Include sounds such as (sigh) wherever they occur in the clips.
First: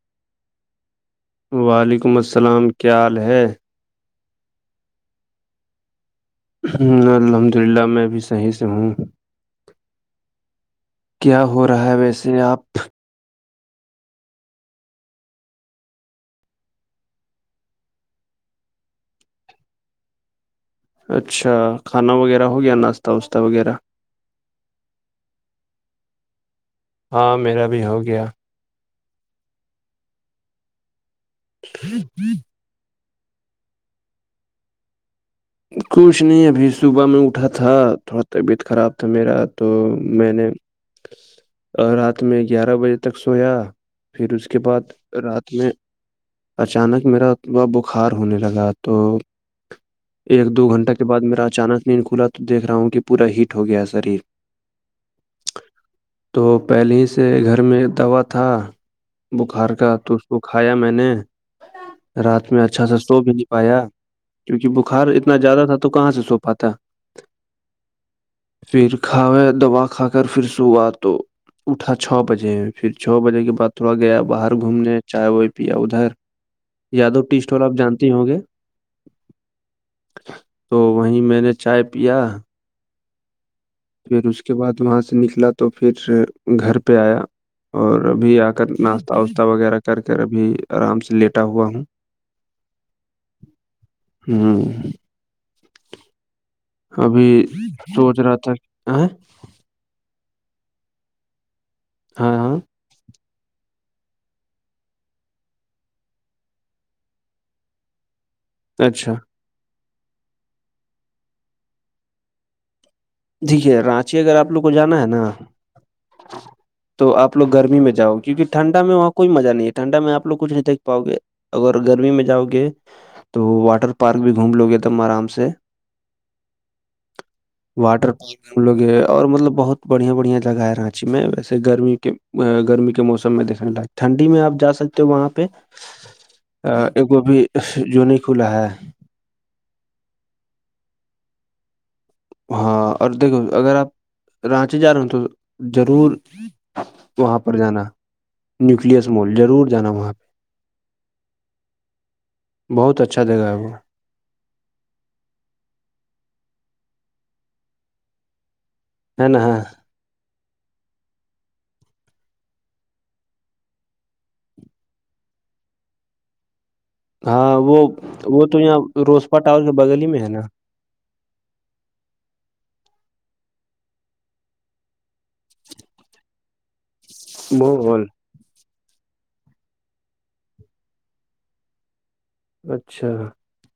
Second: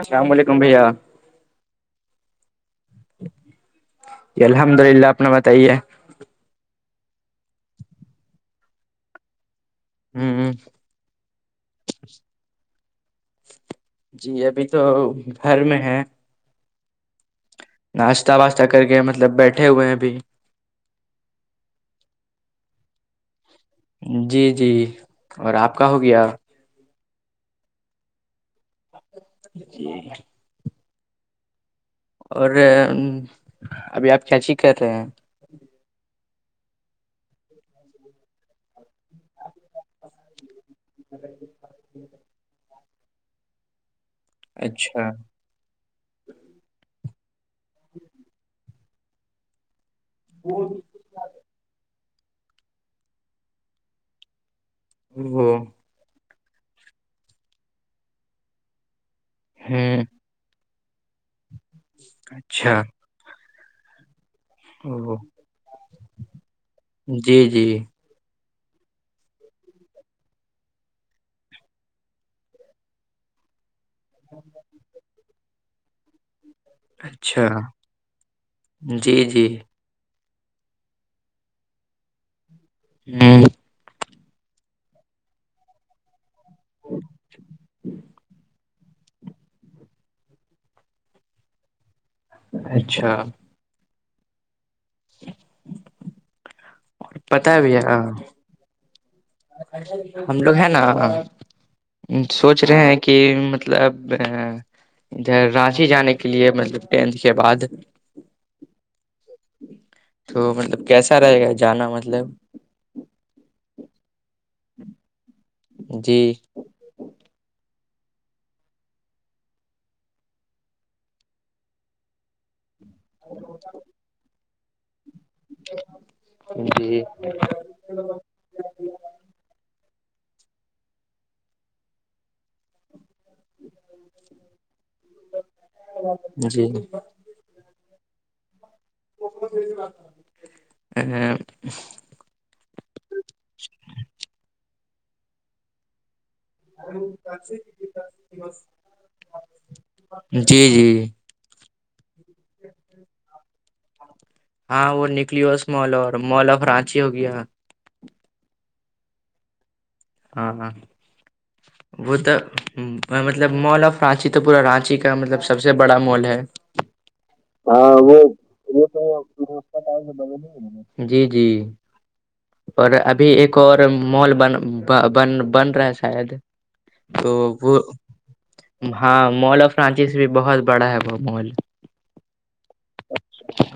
السلام علیکم بھیا وعلیکم السلام کیا حال ہے جی الحمد للہ اپنا بتائیے الحمد للہ میں بھی صحیح سے ہوں ہوں کیا ہو رہا ہے ویسے آپ جی ابھی تو گھر میں ہے ناشتہ واشتہ کر کے مطلب بیٹھے ہوئے ہیں بھی اچھا کھانا وغیرہ ہو گیا ناشتہ واشہ وغیرہ جی جی اور آپ کا ہو گیا ہاں میرا بھی ہو گیا جی ہاں اور ابھی آپ کیا چییک کر رہے ہیں کچھ نہیں ابھی صبح میں اٹھا تھا تھوڑا طبیعت خراب تھا میرا تو میں نے اچا رات میں گیارہ بجے تک سویا پھر اس کے بعد اچھا رات میں اچانک میرا وہا بخار ہونے لگا تو ایک دو گھنٹہ کے بعد میرا اچانک نہیںین کھلا تو دیکھ رہا ہوں کہ پورا ہیٹ ہو گیا ہے شریر ہاں تو پہلے ہی سے گھر میں دوا تھا بخار ہ کا تو وہ کھایا میں نے رات میں اچھا سا سو بھی نہیں پایا کار او اتنا زیادہ تھا تو کہاں سے سو پاتا جی جی پھر کھاوے دوا کھا کر پھر صبح تو اٹھا چھ بجے پھر چھ بجے کے بعد تھوڑا گیا باہر گھومنے چائے وائے پیا ادھر یادو ٹی اچھا اسٹ وال آپ جانتے ہی ہوں گے جی جی تو وہیں میں نے چائے پیا ہوں پھر اس کے بعد وہاں سے نکلا تو پھر گھر پہ آیا اور ابھی آ کر ناشتہ واشتہ وغیرہ کر کر ابھی آرام سے لیٹا ہوا ہوں اچھا ہاں جی ابھی بھیا سوچ رہا تھا ہم لوگ ہے نا ہاں ہاں سوچ رہے ہیں کہ مطب مطلب ادھر رانچی جانے کے لیے مطلب ٹینتھ کے بعد اچھا تو مطلب کیسا رہے گا جانا مطلب دیکھیے رانچی اگر آپ لوگ کو جانا ہے نا جی تو آپوگ گرمی میں جاؤ کیونک ٹھنڈا میں وہاں کوئی مزہ نہیں ہے ٹنڈا میں آ لگ کچھ نہیں دھ پاؤ گے اگر گرمی میں جاؤ گے تو واٹر پارک بھی گھوم لو گے تم آرام سے جی واٹر ہم لوگ یہ اور مطلب بہت بڑھیا بڑھیا جگہ ہے رانچی میں ویسے گرمی کے گرمی کے موسم س دیکنے ٹنڈی میں آپ جا سکتے ہو وہاں پہ جی ایک بھی جو نہیں کھلا ہے ا ہاں اور دیکھو اگر آپ رانچی جا رہے ہو تو ضرور وہاں پر جانا نیوکلس مال ضرور جانا وہاں پہ جی جی بہت اچھا جگا ہے وہ ہاں وہ نکلیوس مال اور مال آف رانچی ہو گیا ہے نا ہاںاں وہ تو مطلب مال آف رانچی تو پورا رانچی کا مطلب سب سے بڑا مال ہے ہاں وہ تو وہ یہاں روسپا ٹاور کے توپال بغل ہی میں ہے نا جی جی اور ابھی ایک اور مال بن بن بن رہا ہے شاید تو وہ مغول ہاں مال آف فرانسس بھی بہت بڑا ہے وہ مال اچھا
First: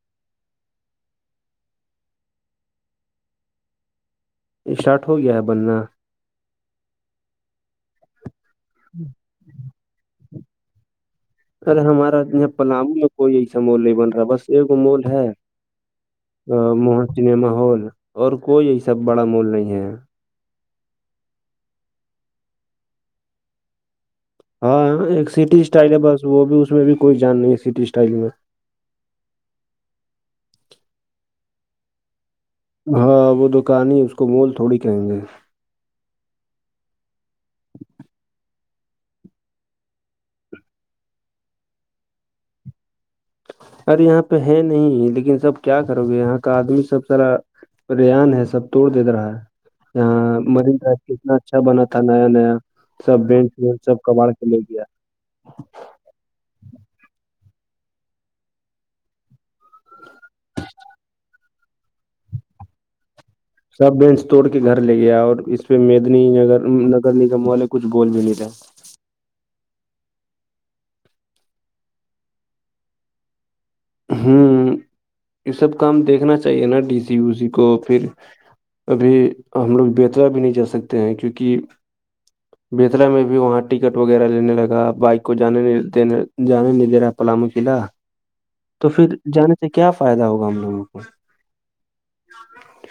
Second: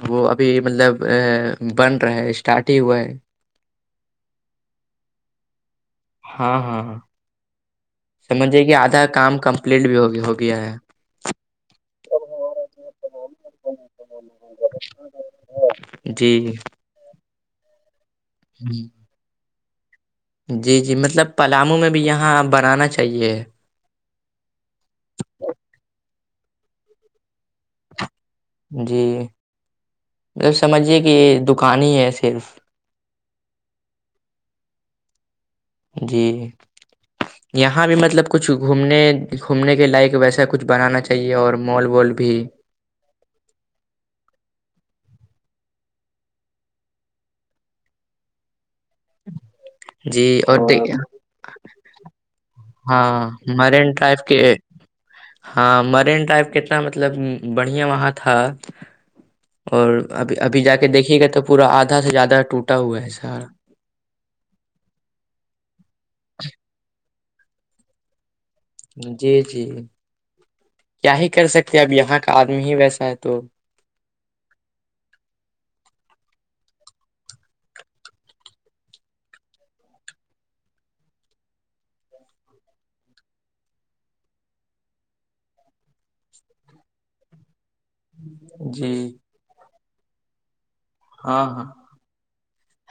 وہ ابھی مطلب بن رہا ہے اسٹارٹ ہی ہوا ہے اسٹارٹ ہو گیا ہے بننا ہاں ہاں ہاں سمجھیے کہ آدھا کام کمپلیٹ بھی ہو ہو گیا ہے ارے ہمارا ج پلام کوئی ایسا مال نہیں بن رہا بس ایکگ مال ہے جی موہن سنیما ہال اور کوئی یہ سب بڑا مول نہیں ہے جی جی مطلب پلاموں میں بھی یہاں بنانا چاہیے ہاں ایک سٹی اسٹائل ہے بس وہ بھی اس میں بھی کوئی جان نہیں ہے سٹی اسٹائل میں جی مطب سمجھیے کہ دکان ہی ہے صرف ہاں وہ دکان ہی اس کو مول تھوڑی کہیں گے جی یہاں بھی مطلب کچھ گھومنے گھومنے کے لائق ویسا کچھ بنانا چاہیے اور مال و بھی ارے یہاں پہ ہے نہیں لیکن سب کیا کرو گے یہاں کا آدمی سب سرا ریان ہے سب توڑ دے رہا ہے جی یہاں اور مرین ڈائی کتنا اچھا بنا تھا نیا نیا ہاں سب بینچ وینچ مرین سب ٹرائب کباڑ کے لے گیا ہاں مرین ٹرائب کے مطلب بڑھیا وہاں تھا اور ابھی ابھی جا کے دیکھیے گا تو پورا آدھا سے زیادہ ٹوٹا ہوا ہے سہارا سب بینچ توڑ کے گھر لے گیا اور اس پہ مدنی نگر کم والے کچھ بول بھی نہیں رہے جی جی کیا ہی کر سکتے ہیں اب یہاں کا آدمی ہی ویسا ہے تو ہوں یہ سب کام دیکھنا چاہیے نا ڈی سی او سی کو پھر ابھی ہم لوگ بہترا بھی نہیں جا سکتے ہیں کیونکہ بیترا میں بھی وہاں ٹکٹ وغیرہ لینے لگا بائک کو جانے دینے جانے نہیں دے رہا پلام قلعہ تو جی پھر جانے سے کیا فائدہ ہوگا ہم لوگوں کو ہاں ہاں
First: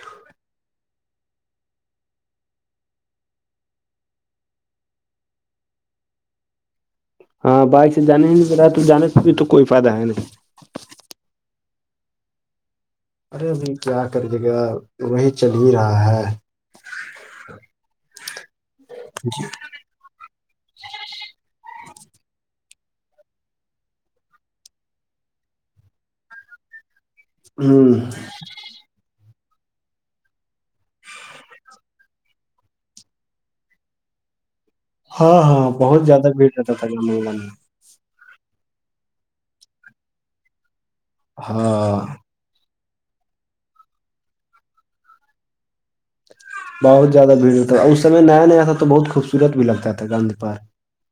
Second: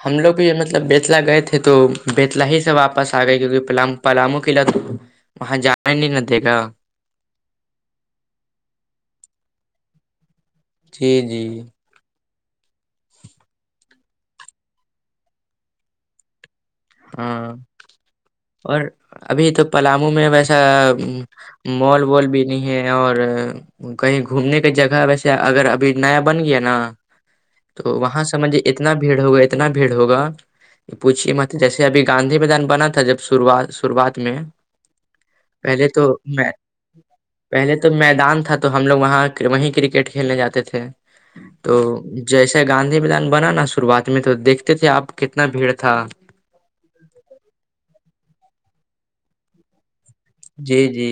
ہم لوگ بھی مطلب بیتلا گئے تھے تو بیتلا ہی سے واپس آ گئے کیونکہ پلام پلامو قلعت وہاں جانا نہیں ن دے گا ہاں بائک سے جانے ہی رہا ہے تو جانے سے بھی تو کوئی فائدہ ہے نہیں جی جی ارے ابھی کیا کریے گا وہی چل ہی رہا ہے ہاں اور جی ابھی تو پلامو میں ویسا مال وال بھی نہیں ہے اور کہیں گھومنے کے جگہ ویسے اگر ابھی نیا بن گیا نا تو ہوں وہاں سمجھے اتنا بھیڑ ہوگا اتنا بھیڑ ہوگا یہ پوچھیے مت جیسے ابھی گاندھی میدان بنا تھا جب شروات شروعات میں ہاں ہاں پہلے بہت تو زیادہ بھیڑ میں رہتا تھا گام میں پہلے میدان تھا تو ہم لوگ وہاں وہیں کرکٹ کھیلنے جاتے تھے تو ہاں جیسے گاندھی میدان بنا نا شروعات میں تو دیکھتے تھے آپ کتنا بھیڑ تھا بہت زیادہ بھیڑ ہوتا تھا اور اس سمے نیا نیا تھا تو بہت خوبصورت بھی لگتا تھا گاندھی پارک جی جی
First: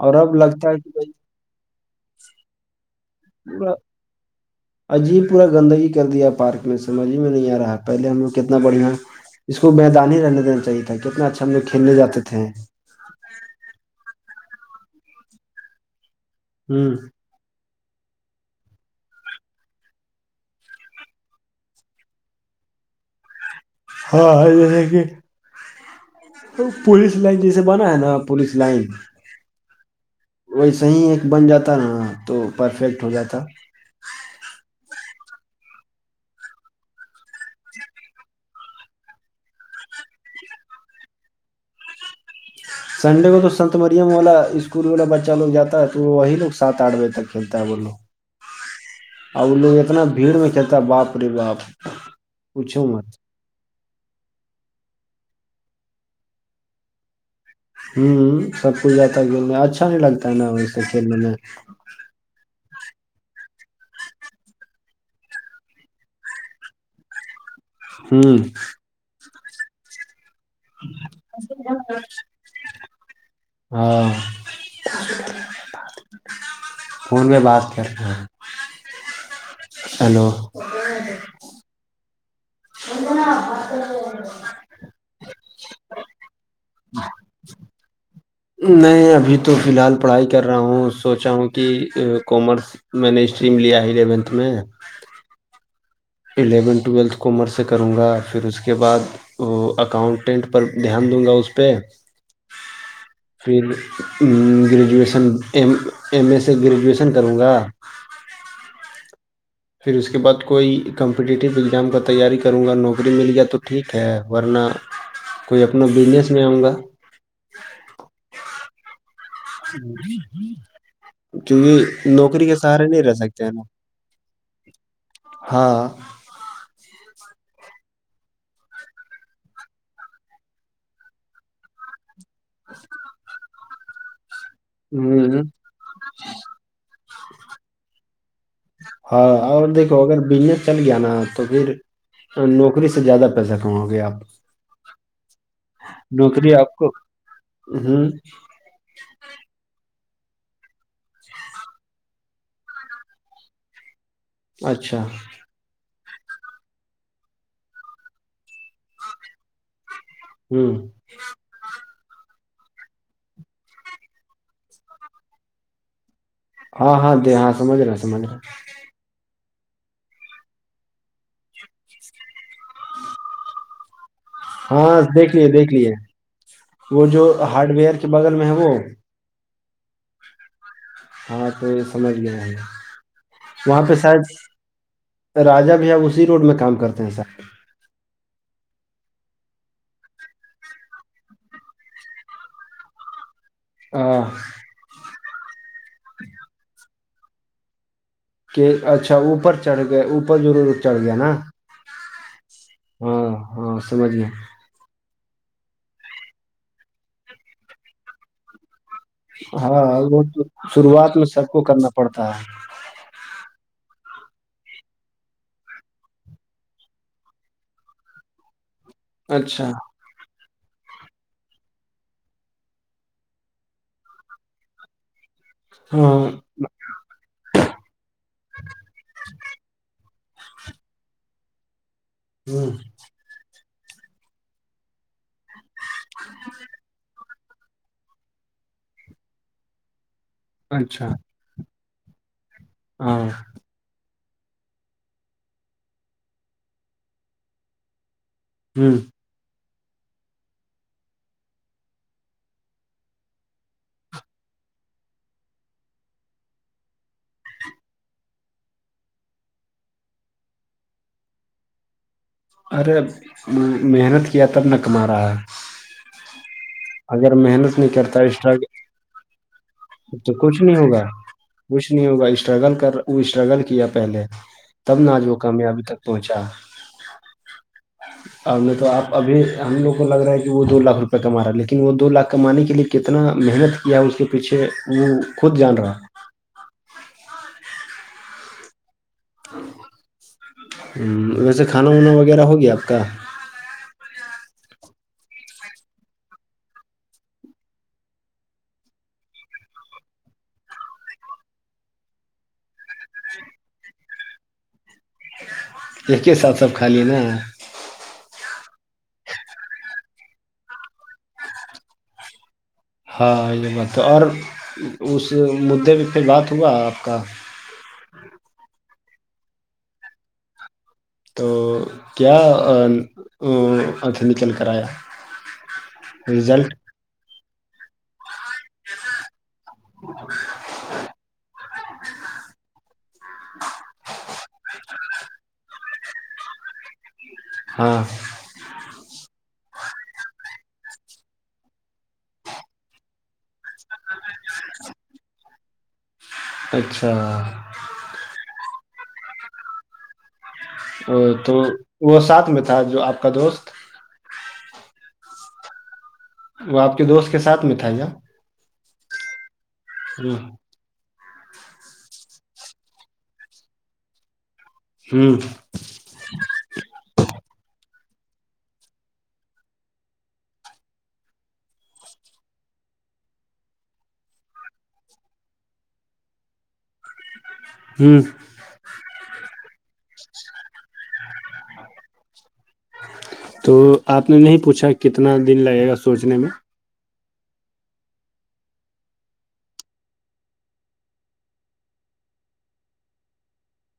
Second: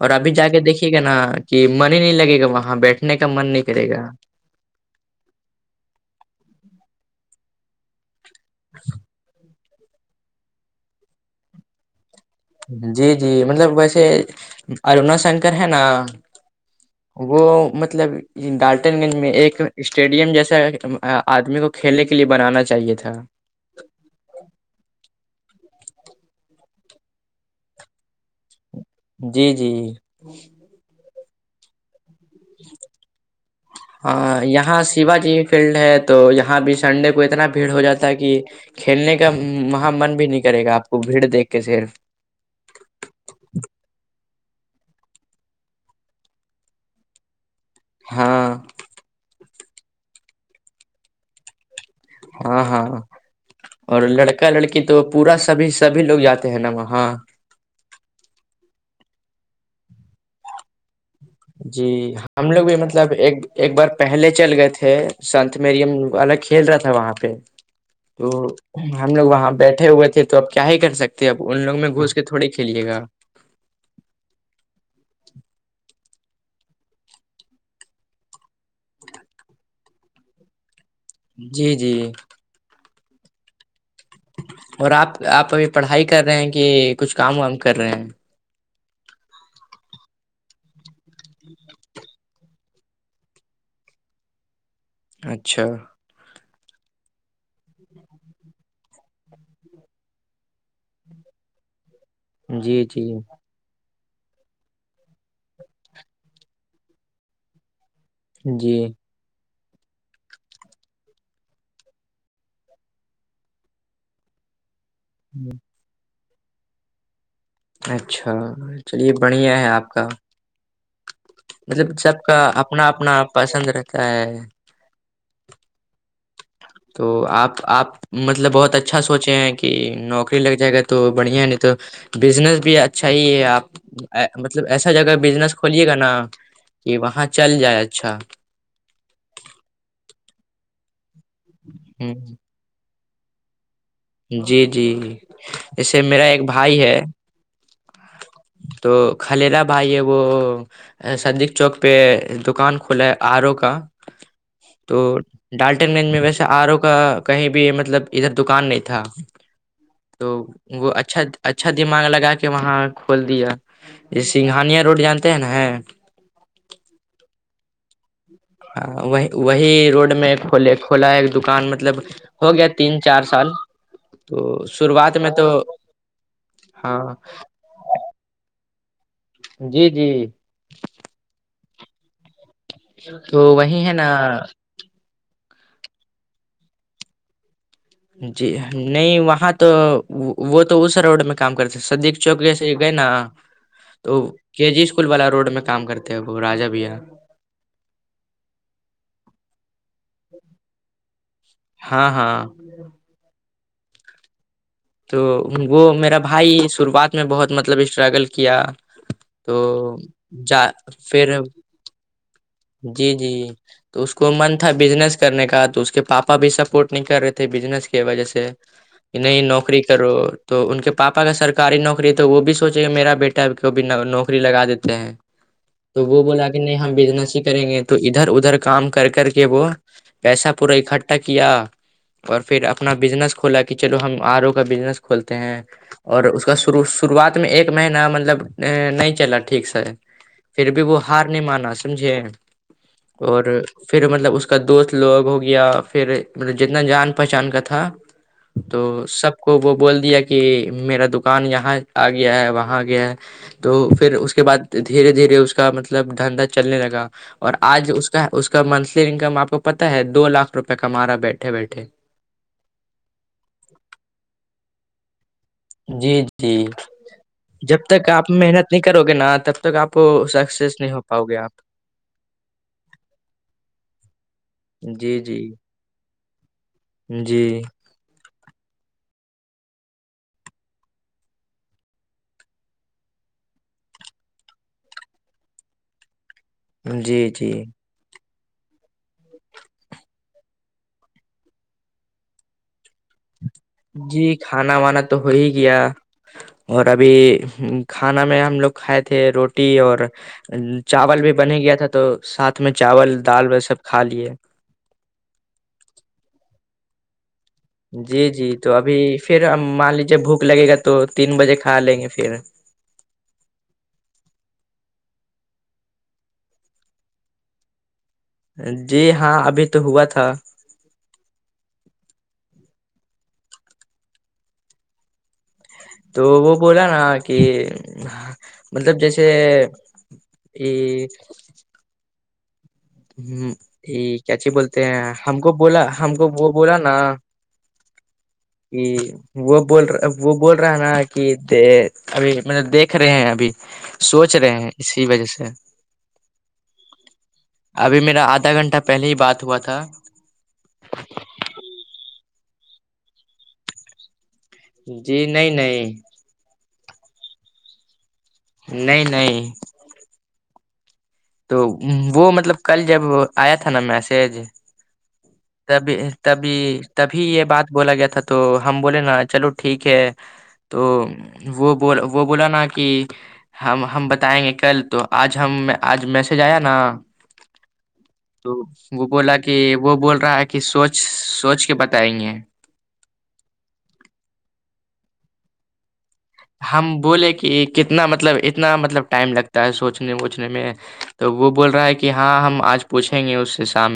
اور ابھی اب جا کے لگتا ہے کہ دیکھیے گا بھائی نا کہ من ہی نہیں لگے گا وہاں بیٹھنے کا من نہیں پورا کرے گا عجیب پورا گندگی کر دیا پارک میں سمجھ میں نہیں آ رہا ہے پہلے ہم لوگ کتنا بڑھیا اس کو میدان ہی رہنے دینا چاہیے تھا کتنا اچھا ہم لوگ کھیلنے جاتے تھے جی جی مطلب ویسے ارنا شنکر ہے نا ہوں وہ مطلب ڈالٹن گنج میں ایک اسٹیڈیم جیسا آدمی کو کھیلنے کے لیے بنانا چاہیے تھا ہاں جیس کہ پوولس لائن جیسے بنا ہے نا پوولس لائن جی جی ویسے ہی ایک بن جاتا نا تو پرفیکٹ ہو جاتا ہاں یہاں شیوا جی فیلڈ ہے تو یہاں بھی سنڈے کو اتنا بھیڑ ہو جاتا ہے کہ کھیلنے کا وہاں من بھی نہیں کرے گا آپ کو بھیڑ دیکھ کے صرف سنڈے کو تو سنت مریم والا اسکول والا بچہ لوگ جاتا ہے تو وہی لوگ سات آٹھ بجے تک کھیلتا ہے وہ لوگ ہاں ا وہ لوگ اتنا بھیڑ میں کھیلتا ہے باپ رے باپ ہاں پوچھو ہاں مت اور لڑکا لڑکی تو پورا سبھی سبھی لوگ جاتے ہیں نا وہاں ہوں سب کچھ جیا ت گ اچھا نہیں لگتا ہے نا وہ سے کھیلنے میں جی ہم لوگ بھی مطلب ایک ایک بار پہلے چل گئے تھے سنت میریم والگ کھیل رہا تھا وہاں پہ تو ہوں ہم لوگ وہاں بیٹھے ہوئے تھے تو اپ کیا ہی کر سکتے ہیں اپ ان لوگوں میں گھس کے تھوڑی کھیلیے گا ہاں فون پہ بات کر رہ ہیلو جی جی ا بس اور آپ آپ ابھی پڑھائی کر رہے ہیں کہ کچھ کام وام کر رہے ہیں میں ابھی تو فی الحال پڑھائی کر رہا ہوں سوچا ہوں کہ کامرس میں نے اسٹریم لیا ہے الیونتھ میں اچھا الیونتھ ٹویلتھ کومر سے کروں گا پھر اس کے بعد وہ اکاؤنٹینٹ پر دھیان دوں گا اس پہ جی جی پھر گریجویشن ایم ایم اے سے گریجویشن کروں گا جی پھر اس کے بعد کوئی کمپٹیٹیو ایگزام کا تیاری کروں گا نوکری مل گیا تو ٹھیک ہے ورنہ کوئی اپنا بزنس میں آؤں گا اچھا چلیے بڑھیا ہے آپ کا مطلب کیونکہ سب کا نوکری کے اپنا سہارے نہیں رہ اپنا سکتے ہیں نا پسند رہتا ہے ہاں تو آپ آپ مطلب بہت اچھا سوچے ہیں کہ نوکری لگ جائے گا تو بڑھیا ہے نہیں تو بزنس بھی اچھا ہی ہے آپ مطلب ایسا جگہ ہ بزنس کھولیے گا نا کہ وہاں چل جائے اچھا ہاں اور دیکھو اگر بزنس چل گیا نا تو پھر ہ نوکری سے زیادہ پسا کہا گ کہ آپ (unintelligible) جی جی ایسے میرا ایک نوکری آپ بھائی کو ہے ہوں تو کلیرا بھائی ہے وہ سدق چوک پہ دکان کھلا ہے آر او کا تو اچھا ڈالٹن گنج میں ویسے آر او کا کہیں بھی مطلب ادھر دکان نہیں تھا تو ہوں وہ اچھا اچھا دماغ لگا کے وہاں کھول دیا یہ سنگھانیا روڈ جانتے ہیں نا ہاں ہاں د ہاں سمج رہا سمج رہا ہاں وہ وہی روڈ میں کول کھولا ہے ایک دکان مطلب ہو گیا تین چار سال تو ہاں شروعات میں دیکھ لیے تو دیکھ لیے ہاں وہ جو ہارڈ ویئر کے بغل میں ہے وہ جی جی (inaudible) ہاں تو یہ سمجھ گیا ہے تو وہاں وہی ہے پہ نا شاید راجہ بھی آب اسی روڈ میں کام کرتے ہیں سر جچھ (unintelligible) جی نہیں وہاں تو وہ تو اس روڈ میں کام کرتے تھ سدیق چوک جیسے گئے نا تو کے جی اسکول والا روڈ میں کام کرتے ہیں وہ راجا بھی ہے کہ اچھا اوپر چڑھ گئے اوپر ضرور چڑھ گیا نا ہاں ہاں ہاں ہاں سمجھ گی تو وہ میرا بھائی شروعات میں بہت مطلب اسٹرگل کیا تو ہاں وہ جا شروعات میں پھر سب کو کرنا پڑتا ہے جی جی (inaudible) تو اس کو من تھا بزنس کرنے کا تو اس کے پاپا بھی سپورٹ نہیں کر رہے تھے بزنس کی وجہ سے نہیں اچھا نوکری کرو تو ان کے پاپا کا سرکاری نوکری تو وہ بھی سوچے کہ میرا بیٹا کو بھیھی نوکری لگا دیتے ہیں تو ہاں وہ بولا کہ نہیں ہم بییدناس کریں گے تو ادھر ادھر کام کر کر کے وہ پیسہ پورا اکٹھا کیا اور پھر ہ اپنا بزنس کولا کہ چلو ہم آر ا کا بزنس کھولتے ہیں اور اس کا شرو شروعات میں ایک مہینہ مطلب نہیں چلا ٹھیک س پھر بھی وہ اچھا ہار نہیں مانا س سمجھے ہاں اور (unintelligible) پھر مطلب اس کا دوست لوگ ہو گیا پھر مطلب جتنا جان پہچان کا تھا تو ہوں سب کو وہ بول دیا کہ میرا دکان یہاں آ گیا ہے وہاں آ گیا ہے تو پھر اس کے بعد دھیرے دھیرے اس کا مطلب دھندندا چلنے لگا اور آج اس کا اس کا منتھلی انکم آپ کو پتتا ہے دو لاکھ روپے کمارا بیٹھے بیٹھے ارےب محنت کیا تب نہ کما رہا ہے جی جی اگر محنت جب نہیں تک کرتا آپ محنت اسٹرگل نہیں کرو گے نا تب تک آپ تو کچھ نہیں سکسیس ہو ہوگا پاؤ گے آپ کچھ نہیں ہوگا اسٹرگل کر وہ اسٹرگل کیا پہلے تب نہ جی آج جی وہ کامیابی تک پوچا (unintelligible) جی (inaudible) اور نہیں تو آپ ابھی ہم لوگوں کو لگ رہا ہے کہ وہ دو لاکھ روپے کما رہا ہے لیکن وہ دو لاکھ کمانے کے لیے کتنا محنت کیا اس کے پیچھے وہ خود جان رہا جی جی ہ ویسے کھانا وانا وغیرہ ہو گیا آپ کا جی کھانا وانا تو ہو ہی گیا اور ابھی کھانا میں ہم لوگ کھائے تھے روٹی اور چاول بھی بنے گیا تھا تو ساتھ میں چاول دال و سب کھا لیے ایک ہی ساتھ سب خالیے نا جی جی تو ابھی پھر مان لیجے بھوک لگے گا تو تین بجے کھا لیں گے پھر ہاں یہ بات ہے اور اس مدعے پہ پئی بات ہوا آپ کا جی ہاں ابھی تو ہوا تھا تو کیا آکھیں نکل کر آیا تو وہ رزلٹ بولا نا کہ مطلب جیسے ا ہ یہ کیاچی بولتے ہیں ہم کو بولا ہم کو وہ بولا نا ہاں کہ وہ بولا وہ بول رہا ہے نا کہ د ابھی مطلب دیکھ رہے ہیں ابھی سوچ رہے ہیں اسی وجہ سے اچھا (inaudible) ابھی میرا آدھا گھنٹہ پہلے ہی بات ہوا تھا (unintelligible) ا تو وہ ساتھ میں تھا جو آپ کا دوست جی نہیں نہیں (unintelligible) وہ آپ کے دوست کے ساتھ مٹھائییا نہیں نہیں ہ تو وہ مطلب کل جب آیا تھا نا میسج ہوں تبھی تبھی تبھی یہ بات بولا گیا تھا تو ہم بولے نا چلو ٹھیک ہے تو وہ ب وہ بولا نا کہ ہم ہم بتائیں گے کل تو آج ہم آج میسج آیا نا جی (unintelligible) تو وہ بولا کہ وہ بول رہا ہے کہ سوچ سوچ کے بتائیں گے تو آپ نے نہیں پوچھا کتنا دن لگے گا سوچنے میں ہم بولے کہ کتنا مطلب اتنا مطلب ٹائم لگتا ہے سوچنے ووچنے میں (unintelligible) تو وہ بول رہا ہے کہ ہاں ہم آج پوچھیں گے اس سے سامنے (unintelligible)